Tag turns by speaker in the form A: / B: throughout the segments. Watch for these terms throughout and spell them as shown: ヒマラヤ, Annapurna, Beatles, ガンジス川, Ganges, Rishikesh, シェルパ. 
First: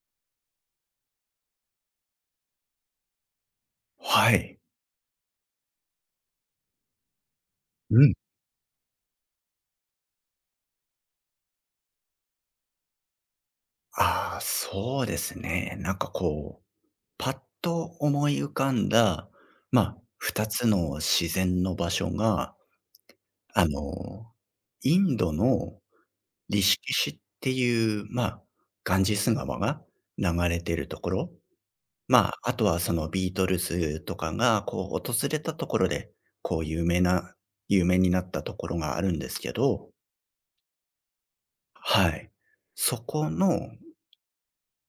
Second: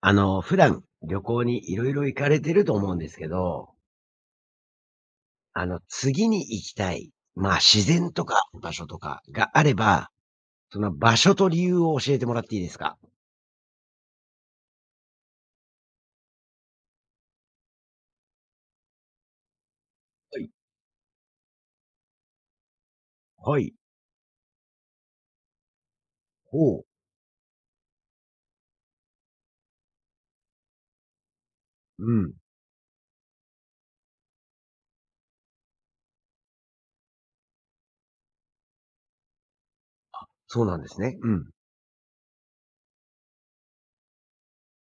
A: 普段旅行にいろいろ行かれてると思うんですけど、
B: はい。
A: 次に行きたい、まあ、自
B: う
A: 然
B: ん。
A: とか場所とかがあれば、その場所と理由を教えてもらっていいですか？
B: ああ、そうですね。なんかこう、パッと思い浮かんだ、まあ、
A: は
B: 2
A: い。
B: つの自然の場所が、
A: は
B: あ
A: い。
B: の、インドのリシ
A: ほう。
B: キシっていう、まあ、ガンジス川が流れてるところ。
A: う
B: ま
A: ん。
B: あ、あとはそのビートルズとかが、こう、訪れたところで、こう、有名になったところがあるんですけど、
A: そうなんですね。うん。
B: はい。そこの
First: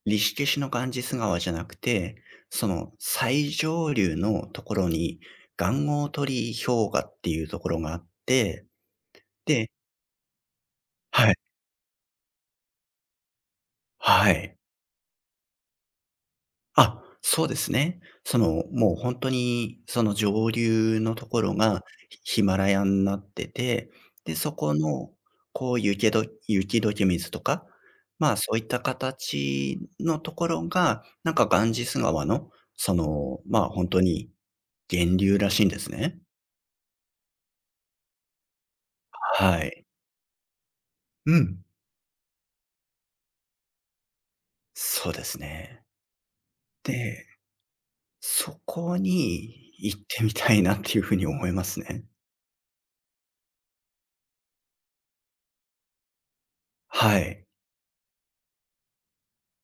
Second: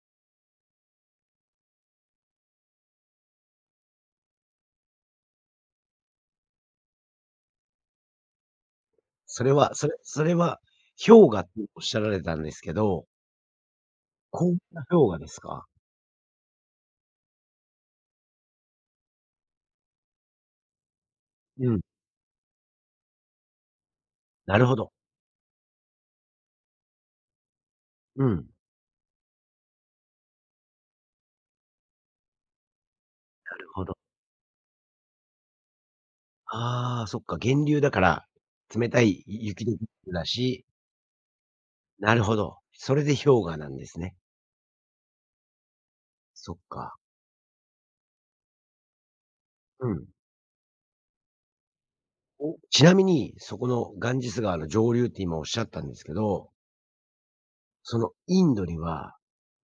B: リシケシュのガンジス川じゃなくて、その最上流のところに、元号鳥氷河っていうところがあって、
A: それ
B: で
A: は、それそれは氷
B: はい、
A: 河っておっしゃられたんですけど、
B: は
A: 高っ
B: い。
A: な氷河ですか？
B: あ、そうですね。その、もうほんとにその上流のところ
A: うん。
B: がヒマラヤんなってて、で、そ
A: なる
B: こ
A: ほど。
B: のこうゆけど雪解け水とか、
A: う
B: ま
A: ん。
B: あ、
A: な
B: そういった形のところが、なんかガンジス川の、その、ま
A: る
B: あ、
A: ほ
B: ほん
A: ど。
B: とに源流らしいんですね。
A: ああ、そっか、源流だから、冷たい
B: は
A: 雪ど
B: い。
A: だし、
B: うん。
A: なるほど。それで氷河なんですね。
B: そうですね。
A: そっか。
B: で、そこに
A: う
B: 行っ
A: ん。
B: てみたいなっていうふうに思いますね。
A: おちなみに、そこのガンジス川の上流って今おっしゃったんですけど、
B: はい。
A: そのインドには、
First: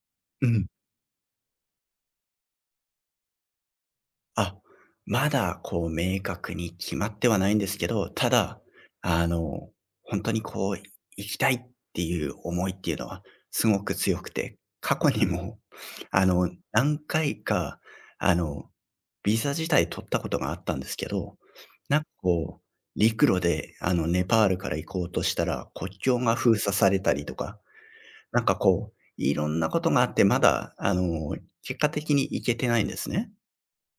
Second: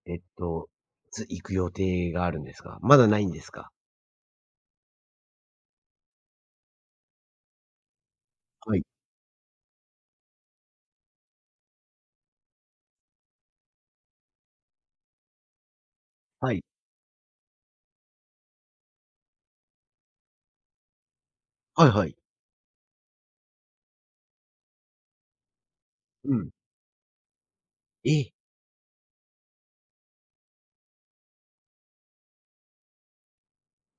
A: えっ
B: うん。
A: と、いつ行く予定があるんですか？まだないんですか？
B: あ、まだこう明確に決まってはないんですけど、ただ、
A: はい。
B: あの、本当にこう行きたいっていう思いっていうのはすごく強くて、過去にも、
A: はい。
B: 何回か、あの、ビザ自体取ったことがあったんですけど、
A: はい
B: なん
A: は
B: か
A: い。
B: こう、陸路でネパールから行こうとしたら、国境
A: う
B: が
A: ん。
B: 封鎖されたりとか、
A: え、
B: なんかこう、いろんなことがあって、まだ結果的に行けてないんですね。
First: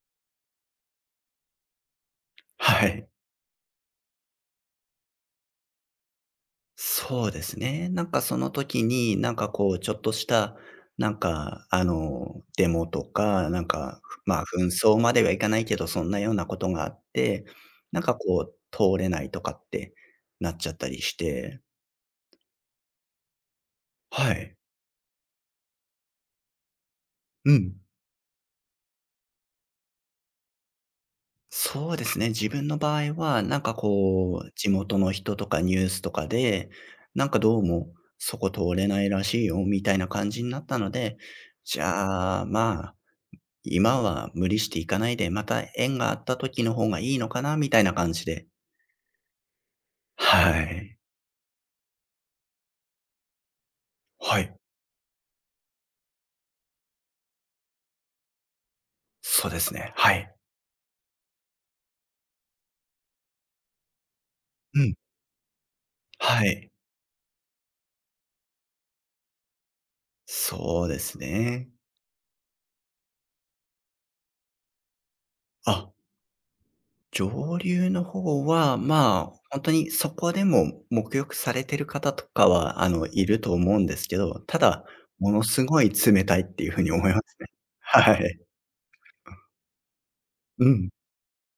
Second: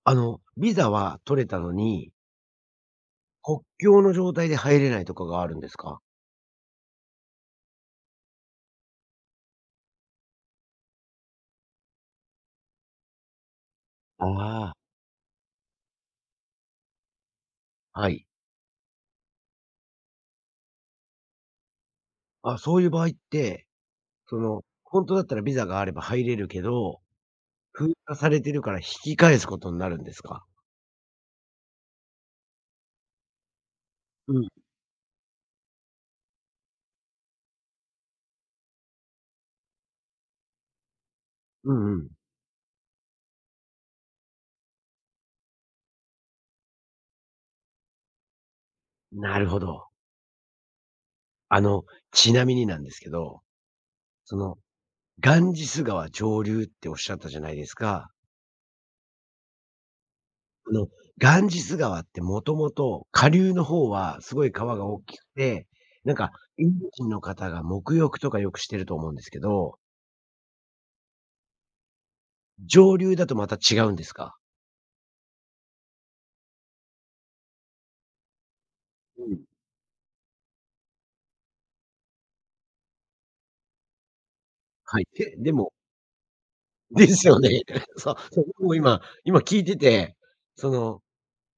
A: ビザは取れたのに、
B: はい。
A: 国境の状態で入れないとかがあるんですか？
B: そうですね。なんかその時に、なんかこう、ちょっとした、なんか、デモとか、なんか、ふ
A: あ
B: まあ、紛
A: あ。
B: 争まではいかないけど、そんなようなことがあって、なん
A: は
B: か
A: い。
B: こう、通れないとかってなっちゃったりして、
A: あ、そういう場合って、
B: はい。
A: 本当だったらビザがあれば入れるけど、
B: うん。
A: 封鎖されてるから引き返すことになるんですか？
B: そうですね。自分の場合は、なんか
A: う
B: こ
A: ん。
B: う、地元の人とかニュースとかで、なんかどうも、そこ通れないらしいよ、みたいな感じになったので、
A: う
B: じ
A: んうん。
B: ゃあ、まあ、今は無理していかないで、また縁があった時の方がいいのかなみたいな感じで。
A: なるほど。
B: はい。
A: あの、ちなみになんですけど、そ
B: はい。
A: の、ガンジス川上流っておっしゃったじゃないですか。
B: そうですね。はい。
A: あの、ガンジス川ってもともと下流の方はすごい川
B: う
A: が
B: ん。
A: 大きくて、なんか、
B: は
A: イ
B: い。
A: ンド人の方が沐浴とかよくしてると思うんですけど、
B: そうですね。
A: 上流だとまた違うんですか？
B: あ、上流の方は、
A: う
B: まあ、
A: ん。
B: 本当にそこでも沐浴されてる方とかは、いると思うんですけど、ただ、
A: はい。
B: も
A: で
B: の
A: で
B: す
A: も
B: ごい冷たいっていう風に
A: で
B: 思いま
A: す
B: す
A: よ
B: ね。
A: ね。そ
B: は
A: う、
B: い。
A: そう、僕も今聞いてて、
B: う
A: そ
B: ん。
A: の、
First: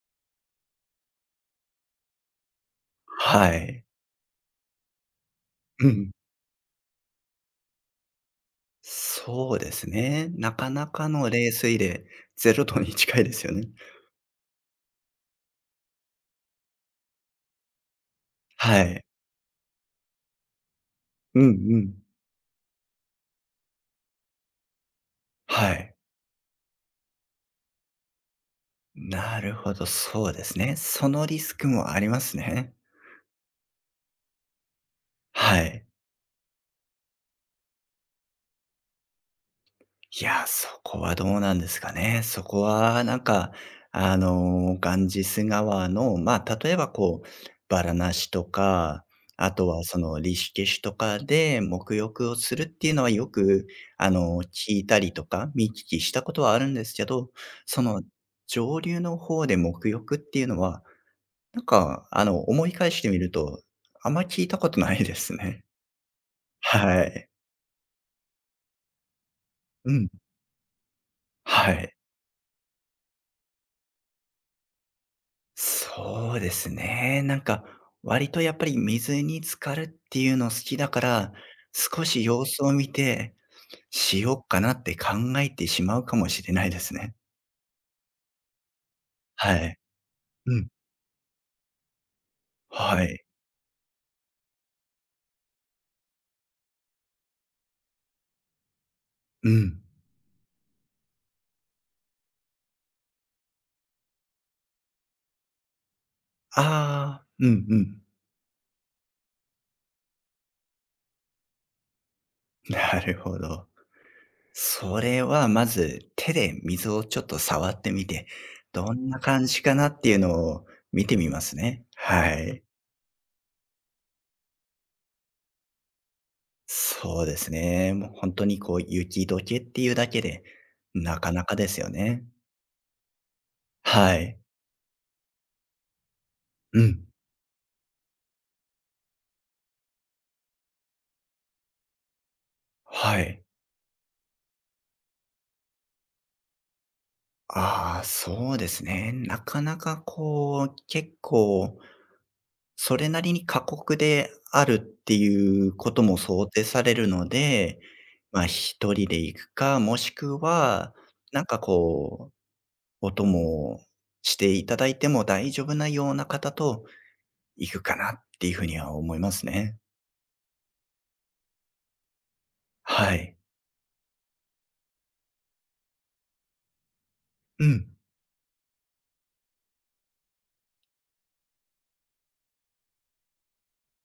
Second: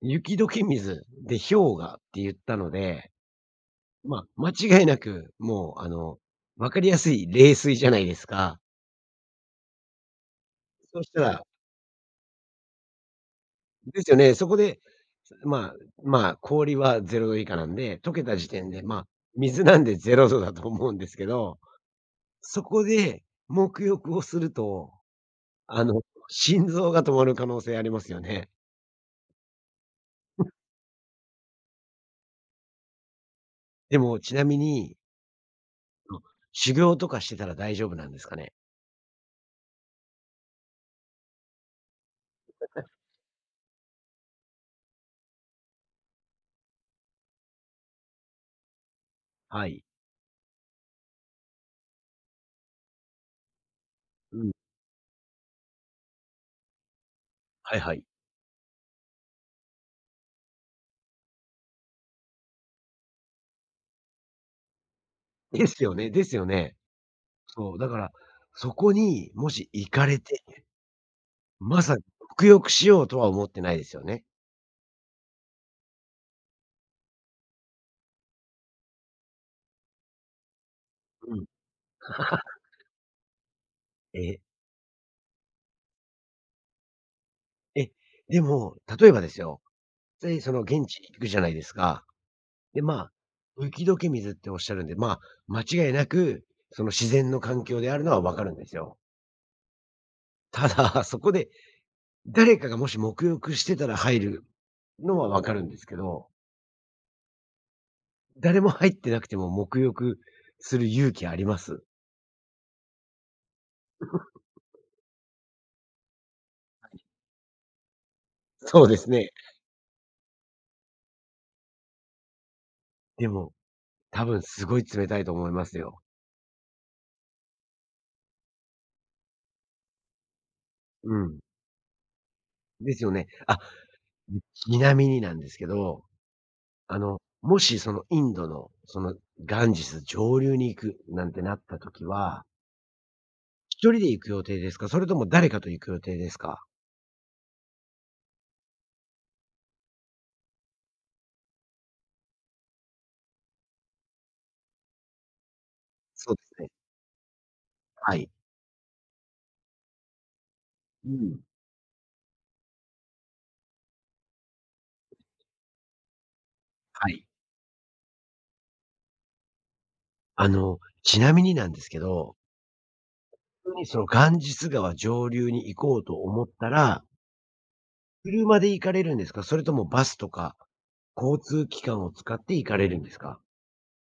A: 雪解け水で氷河って言ったので
B: はい。
A: まあ、間違いなく、もう
B: うん。
A: 分かりやすい冷水じゃないですか。
B: そうですね。なかな
A: そ
B: か
A: した
B: の
A: ら
B: 冷水で0度に近いですよね。
A: ですよね、そこで、まあまあ、氷は0度以下なんで、溶けた時点で、
B: は
A: ま
B: い。
A: あ、水なんで0度だと思うんですけ
B: うん
A: ど、
B: うん。
A: そこで沐浴をすると、
B: は
A: あ
B: い。
A: の、心臓が止まる可能性ありますよね。
B: なるほど、そうですね。そのリスクもありますね。
A: でもちなみに、
B: はい。
A: あの、修行とかしてたら大丈夫なんですかね？
B: いや、そこはどうなんですかね。そこはなんか、ガンジス川の、まあ、例えばこう、バラナシとか、あ
A: は
B: とは
A: い。
B: そのリシュケシュとかで沐浴をするっていうのはよく、
A: うん。
B: 聞いたりとか、見聞きしたことはあるんですけど、
A: はい
B: そ
A: はい。
B: の上流の方で沐浴っていうのは、なんか、思い返してみると、あんま聞いたことないですね。
A: ですよねですよね。
B: はい。
A: そう、だから、そこにもし行
B: う
A: か
B: ん。
A: れて
B: は
A: まさ
B: い。
A: に、服浴しようとは思ってないですよね。
B: そうですね。なんか、割とやっぱり水に浸かるっていうの好きだから、
A: うん。
B: 少し様子 を見て、し
A: ええ、
B: ようかなって考えてしまうかもしれないですね。
A: え、でも、例えばです
B: は
A: よ、
B: い。
A: で、そ
B: う
A: の
B: ん。
A: 現地行くじゃないですか。で、ま
B: は
A: あ、
B: い。
A: 雪解け水っておっしゃるんで、まあ、間違いなく、その自然の環境であるのはわかるんですよ。
B: うん。
A: ただ、そこで誰かがもし沐浴してたら入るのはわかるんですけど、
B: ああ、うんうん。
A: 誰も入ってなくても沐浴する勇気あります。
B: なるほど。それはまず手で水をちょっと触ってみて、
A: そう
B: ど
A: で
B: ん
A: す
B: な
A: ね。
B: 感じかなっていうのを見てみますね。はい。
A: でも、多分すごい冷たいと思いますよ。
B: そうですね。もう本当にこう雪解けっていうだけで、
A: う
B: なか
A: ん。
B: なかですよね。
A: ですよね。あ、
B: はい。
A: でちなみになんですけど、
B: うん。
A: もしそのインドの、そのガンジス上流に行くなんてなった時は、
B: はい。
A: 一人で行く予定ですか？それとも誰かと行く予定ですか？
B: ああ、そうですね。なかなかこう、結構それなりに過酷であるっていうことも
A: そうで
B: 想
A: す
B: 定
A: ね。
B: されるので、
A: はい。
B: まあ、一人で行くか、もしくは、
A: うん。
B: なんかこう、お供をしていただいても大丈夫なような方と
A: はい。
B: 行くかなっていうふうには思いますね。
A: ちなみになんですけど、
B: はい。
A: 本当にそのガンジス川上流に行こうと思ったら、
B: うん。
A: 車で行かれるんですか？それともバスとか、交通機関を使って行かれるんですか？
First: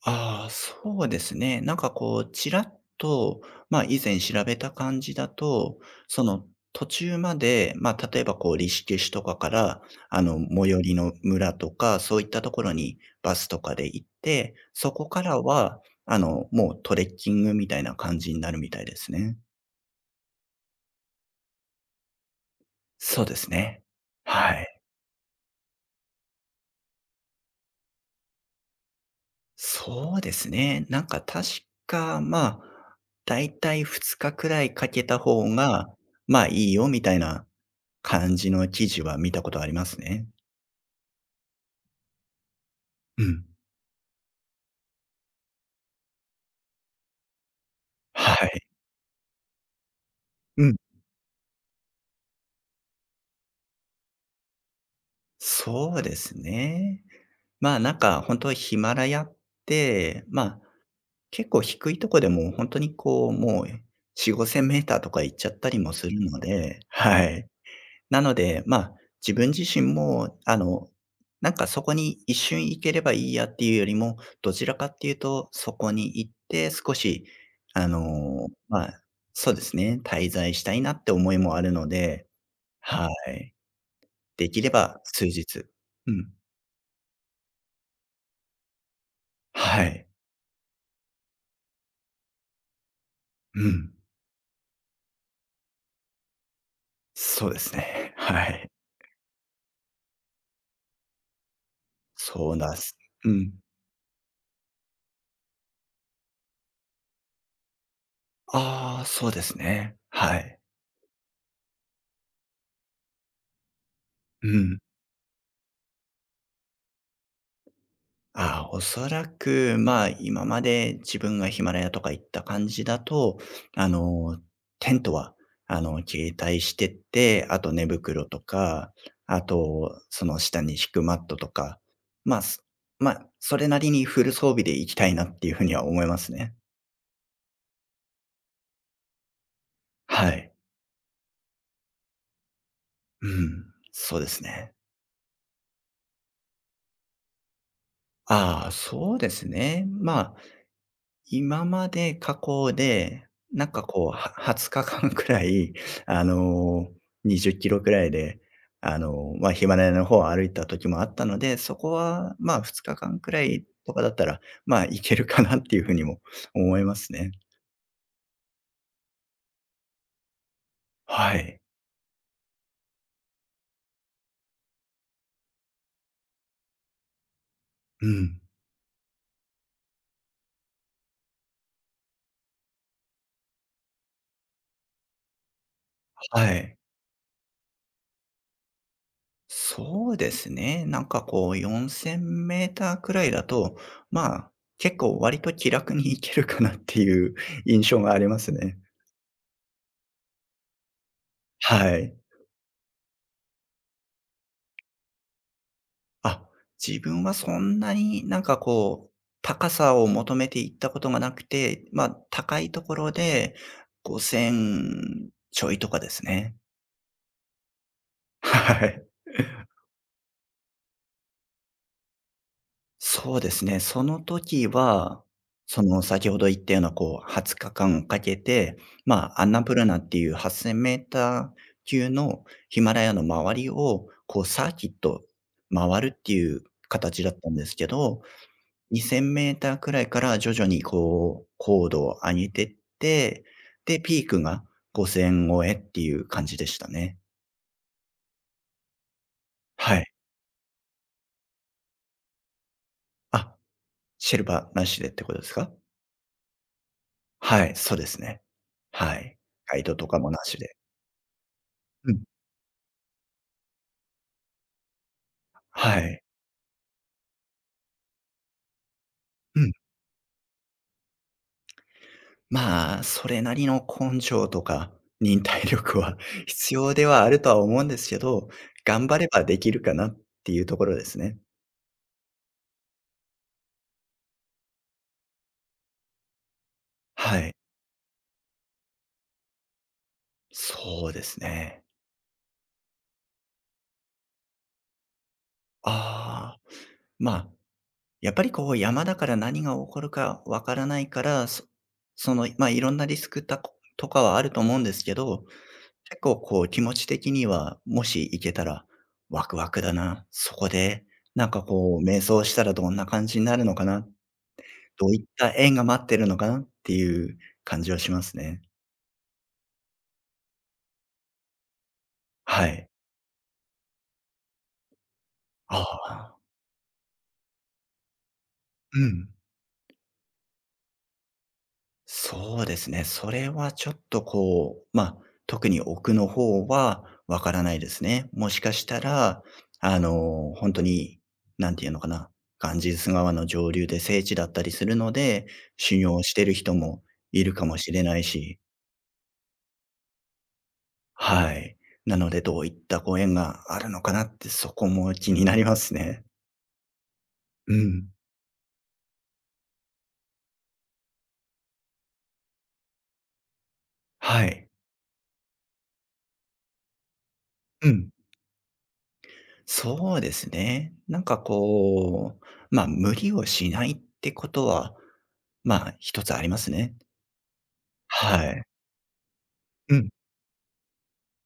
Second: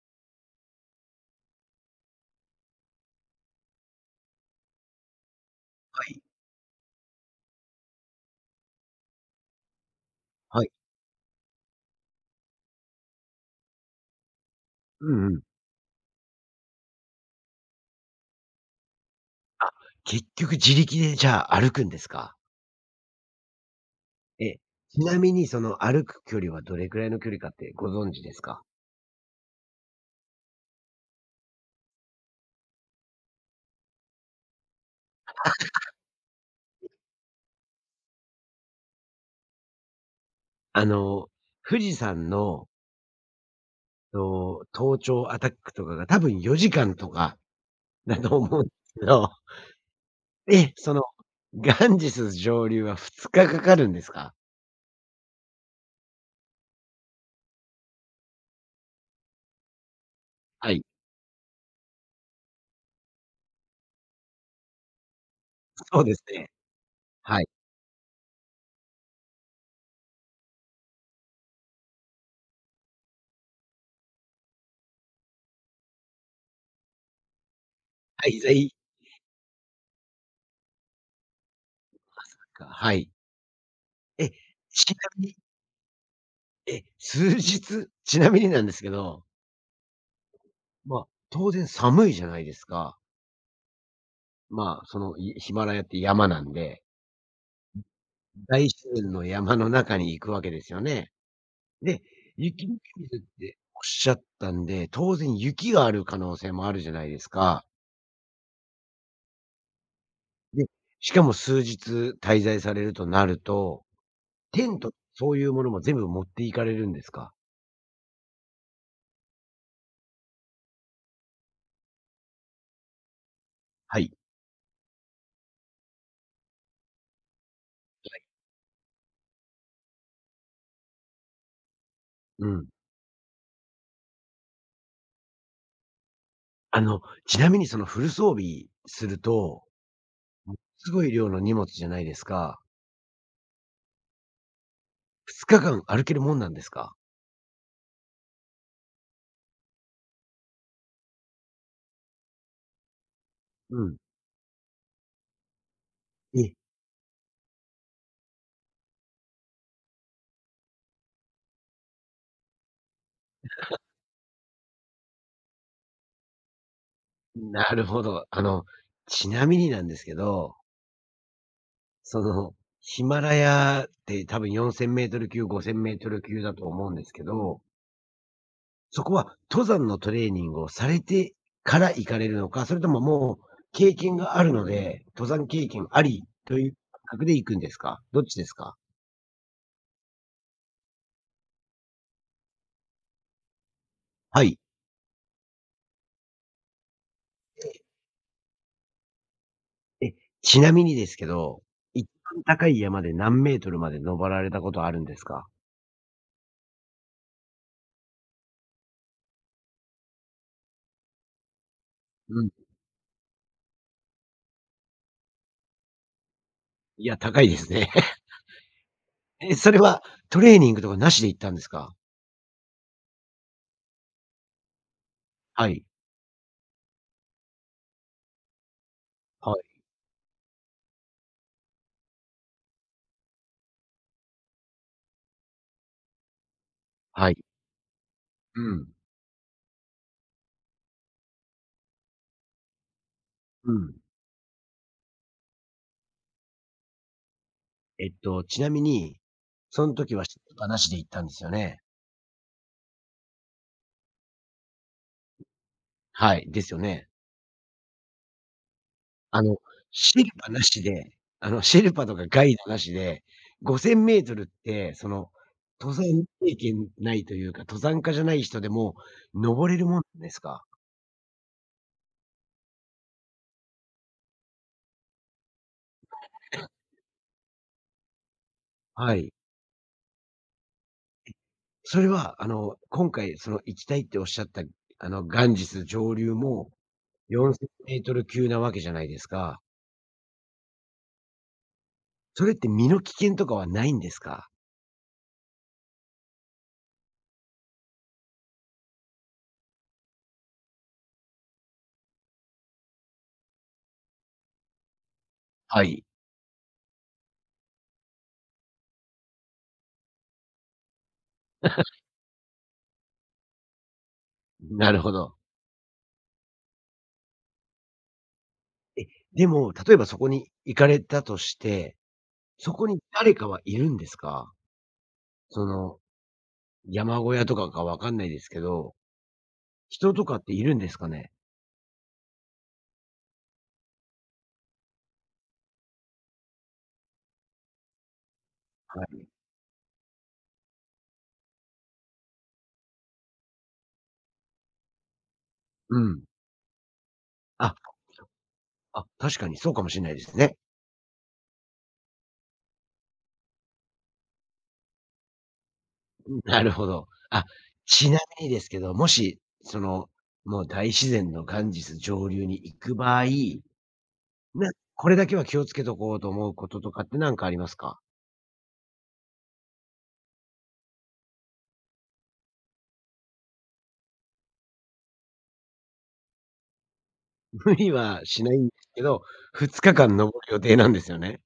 B: ああ、そうですね。なんかこう、ちらっと、まあ以前調べた感じだと、
A: はい。
B: その途中まで、まあ例えばこう、リシケシュとかから、
A: はい。
B: 最寄りの村とか、そういったところにバスとかで行って、そこ
A: う
B: か
A: んう
B: ら
A: ん。
B: は、もうトレッキングみたいな感じになるみたいですね。
A: 結局自力でじゃあ歩くんですか？
B: そうですね。
A: え
B: は
A: え、
B: い。
A: ちなみにその歩く距離はどれくらいの距離かってご存知ですか？
B: そうですね。なんか確か、まあ、だいたい2日くらいかけた方が、まあ、いいよみたいな感じの記事は見たことありますね。
A: あの、富士山の、
B: うん。
A: 登頂アタックとかが多分4時間とかだと
B: は
A: 思う
B: い。
A: んですけど、え
B: う
A: え、
B: ん。
A: ガンジス上流は2日かかかるんですか？
B: そうですね。まあ、なんか本当ヒマラヤって、まあ、
A: はい、
B: 結構低いとこでも本当にこう、もう4、5千メーターとか行っちゃったりも
A: そう
B: す
A: で
B: る
A: す
B: の
A: ね。
B: で、は
A: は
B: い。
A: い。
B: なので、まあ、自分自身も、なんかそこに一瞬行ければいいやっていうよりも、どちらかっていうと、そこに行って少し、
A: 滞在
B: まあ、そうですね、滞在したいなって思いもあるので、
A: か、は
B: は
A: い。
B: い。
A: え、
B: できれ
A: ちな
B: ば数
A: みに、
B: 日。うん。
A: 数日ちなみになんですけど、
B: はい。
A: まあ、当然寒いじゃないですか。
B: うん。
A: まあ、その、ヒマラヤって山なんで。
B: そうですね。は
A: 大
B: い。
A: 自然の山の中に行くわけですよね。で、
B: そう
A: 雪
B: なんで
A: 見
B: す。
A: 水っ
B: うん。
A: ておっしゃったんで、当然雪がある可能性もあるじゃないですか。
B: ああ、そうですね。はい。
A: で、しかも数日滞在されるとなると、
B: う
A: テ
B: ん。
A: ント、そういうものも全部持っていかれるんですか？
B: ああ、おそらく、まあ、今まで自分がヒマラヤとか行った感じだと、あ
A: はい。
B: の、テントは、携帯してって、あと寝袋とか、あと、その下に敷くマットとか、まあ、
A: う
B: す
A: ん。
B: まあ、それなりにフル装備で行きたいなっていうふうには思いますね。
A: あの、ちなみにそのフル装備すると、
B: はい。
A: ものすごい量の荷物じゃないですか。
B: うん、そうですね。
A: 2日間歩けるもんなんですか？
B: ああ、そうですね。まあ今まで過去で、なん
A: う
B: か
A: ん。
B: こう、は20日間くらい、あ
A: え、
B: の、20キロくらいで、まあ、ヒマラヤの方を歩いた時もあったので、そこは、2日間くらいとかだったら、まあ、いけるかなっていうふうにも思いますね。
A: なるほど。ちなみになんですけど
B: はい。
A: その、ヒマラヤって多分4000メートル級、5000メートル級だと思うんですけど、
B: うん。
A: そこは登山のトレーニングをされてから行かれるのか、それとももう経験があるので、登山経験あり
B: は
A: という
B: い。
A: 感覚で行くんですか？どっちですか？
B: そうですね。なんかこう4000メーターくらいだと、ま
A: は
B: あ、
A: い。
B: 結構割と気楽に行けるかなっていう印象がありますね。
A: え、ちなみにですけど、
B: は
A: 一
B: い。
A: 番高い山で何メートルまで登られたことあるんですか？
B: あ、自分はそんなになんかこう、高さを求めていったことがなくて、まあ、
A: うん。
B: 高いところで5000ちょいとかですね。
A: いや、高いですね。
B: はい。
A: それはトレーニングとかなしで行ったんですか？
B: そうですね。その時は、
A: は
B: そ
A: い。
B: の先ほど言ったようなこう20日間かけて、まあ、ア
A: は
B: ンナプ
A: い。
B: ルナっていう8000メーター級のヒマラヤの周りをこうサーキット回るっていう形
A: は
B: だ
A: い。
B: ったんですけど
A: うん。
B: 2000 m くらいから徐々にこう、高度を上げてって、
A: うん。
B: で、ピークが5000超えっていう感じでしたね。
A: ちなみに、その
B: はい。
A: 時はシルバーなしで行ったんですよね？
B: あ、シェルパーなしでってことですか？
A: はい。ですよね。
B: はい、そうですね。はい。
A: あの、
B: ガイドとか
A: シル
B: もな
A: バー
B: し
A: な
B: で。
A: しで、シェルパ
B: う
A: と
B: ん。
A: かガイドなしで、5 0 0 0ルって、登
B: はい。
A: 山経験ないというか、登山家じゃない人でも
B: う
A: 登
B: ん。
A: れるもんですか？
B: まあ、それなりの根性とか忍耐力は 必要ではあるとは思うんですけど、頑
A: は
B: 張れ
A: い。
B: ばできるかなっていうところですね。
A: それは、今回、行きたいっておっしゃった、ガンジス上流も
B: は
A: 4
B: い。
A: 0 0 0ル級なわけじゃないですか。
B: そうですね。
A: それって身の危険とかはないんですか？
B: ああ、まあやっぱりこう山だから何が起こるかわからないから、その、まあ、いろんなリスクたことかはあると思うんですけど、
A: はい。
B: 結構こう気持ち的には、もし行けたらワクワクだな、そこでなんかこう瞑想したらどんな感じになるのかな、
A: なる
B: ど
A: ほ
B: ういっ
A: ど。
B: た縁が待ってるのかなっていう感じはしますね。
A: え、でも、例えばそこに行かれたとして、
B: は
A: そこ
B: い。
A: に誰かはいるんですか？そ
B: あ
A: の、
B: あ、
A: 山小屋とかかわかんないですけど、
B: うん。
A: 人とかっているんですかね？
B: そうですね。それはちょっとこう、まあ、特に奥の方はわからないですね。もしかした
A: はい。
B: ら、本んになんていうのかな、ガンジス川の上流で聖地だったりするので、
A: う
B: 修行
A: ん。
B: をしてる人もいるか
A: あ、
B: もしれないし、
A: あ、確かにそうかもしれないですね。
B: はい。なので、どういったご縁があるのかなって、そこも気になりますね。
A: なるほど。あ、
B: うん。
A: ちなみにですけど、もし、もう大自然のガンジス上流に行く場合、
B: はい。
A: なこれだけは気をつけとこうと思うこととかって何かあります
B: う
A: か？
B: ん。そうですね。なんかこう、まあ、無理をしないってことは、まあ、一つありますね。
A: 無理はし
B: は
A: ない
B: い。
A: んですけど、2
B: う
A: 日
B: ん。
A: 間登る予定なんですよね。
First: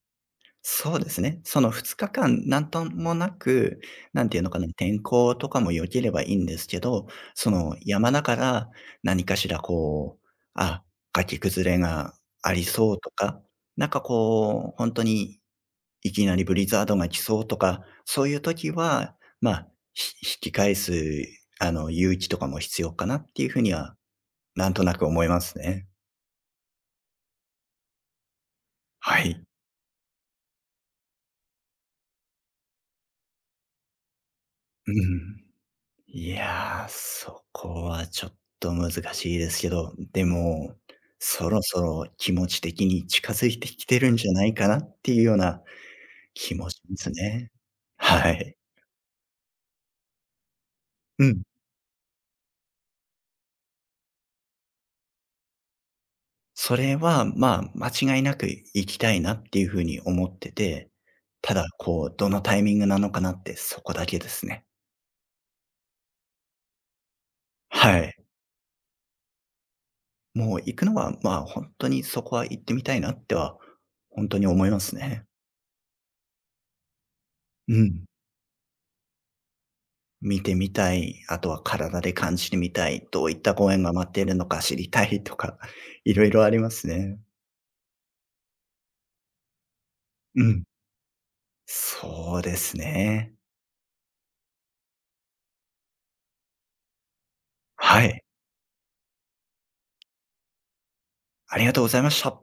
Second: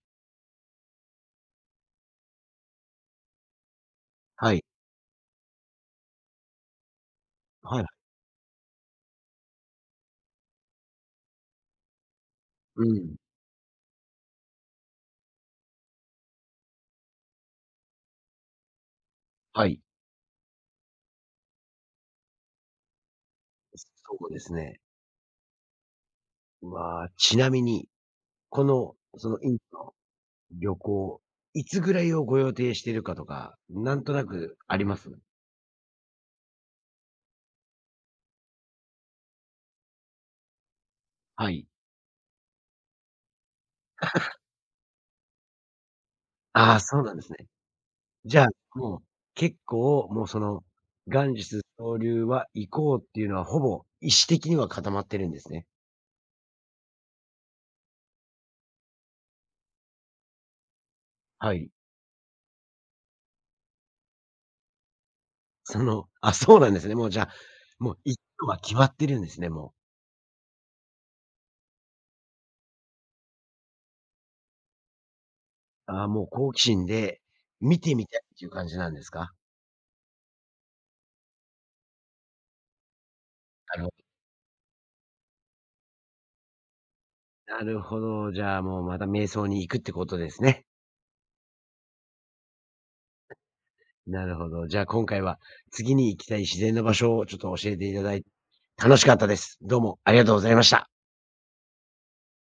B: そうですね。その2日間なんともなく、なんていうの
A: は
B: か
A: い。
B: な、天候とかも良ければいいんですけど、その
A: はい。
B: 山だから何かしらこう、あ、崖崩れがあり
A: う
B: そうと
A: ん。
B: か、なんかこう、本当にいきなりブリザードが来そうとか、そういう時は、ま
A: は
B: あ、
A: い。
B: 引き返す勇気とかも必要かなっていうふうには、
A: そうです
B: なん
A: ね。
B: となく思いますね。
A: まあ、ちなみに、この、
B: は
A: その
B: い。
A: インドの旅行、いつぐらいをご予定しているかとか、なんとなくあり
B: う
A: ます？
B: ん。いやー、そこはちょっと難しいですけど、でも、そ
A: は
B: ろ
A: い。
B: そろ気持ち的に近づいてきてるんじゃないかなっていうような気も
A: ああ、
B: しま
A: そう
B: す
A: なんですね。
B: ね。は
A: じゃあ、
B: い。
A: もう、結構、もうその、
B: う
A: 元日
B: ん。
A: ジ流は行こうっていうのは、ほぼ意思的には固まってるんですね。
B: それは、まあ、間違いなく行きたいなっていうふうに思ってて、
A: は
B: ただ、
A: い。
B: こう、どのタイミングなのかなってそこだけですね。
A: あ、そうなんですね。もうじゃあ、も
B: は
A: う
B: い。
A: 行くのは決まってるんですね、もう。
B: もう行くのは、まあ、本当にそこは行ってみたいなっては、本当に思いますね。
A: ああ、もう好奇心で
B: う
A: 見てみ
B: ん。
A: たいっていう感じなんですか？
B: 見てみたい、あとは体で感じてみたい、どういったご
A: な
B: 縁
A: るほ
B: が待っ
A: ど
B: ているのか知りたいとか、いろいろありますね。
A: なるほど。じゃあ、もうまた瞑想に行くってことです
B: うん。
A: ね。
B: そうですね。
A: なるほど。じゃあ、今回は次に行きたい自然の場所をちょっと教えていた
B: は
A: だい
B: い。
A: て楽しかったです。どうもありがとうございました。
B: ありがとうございました。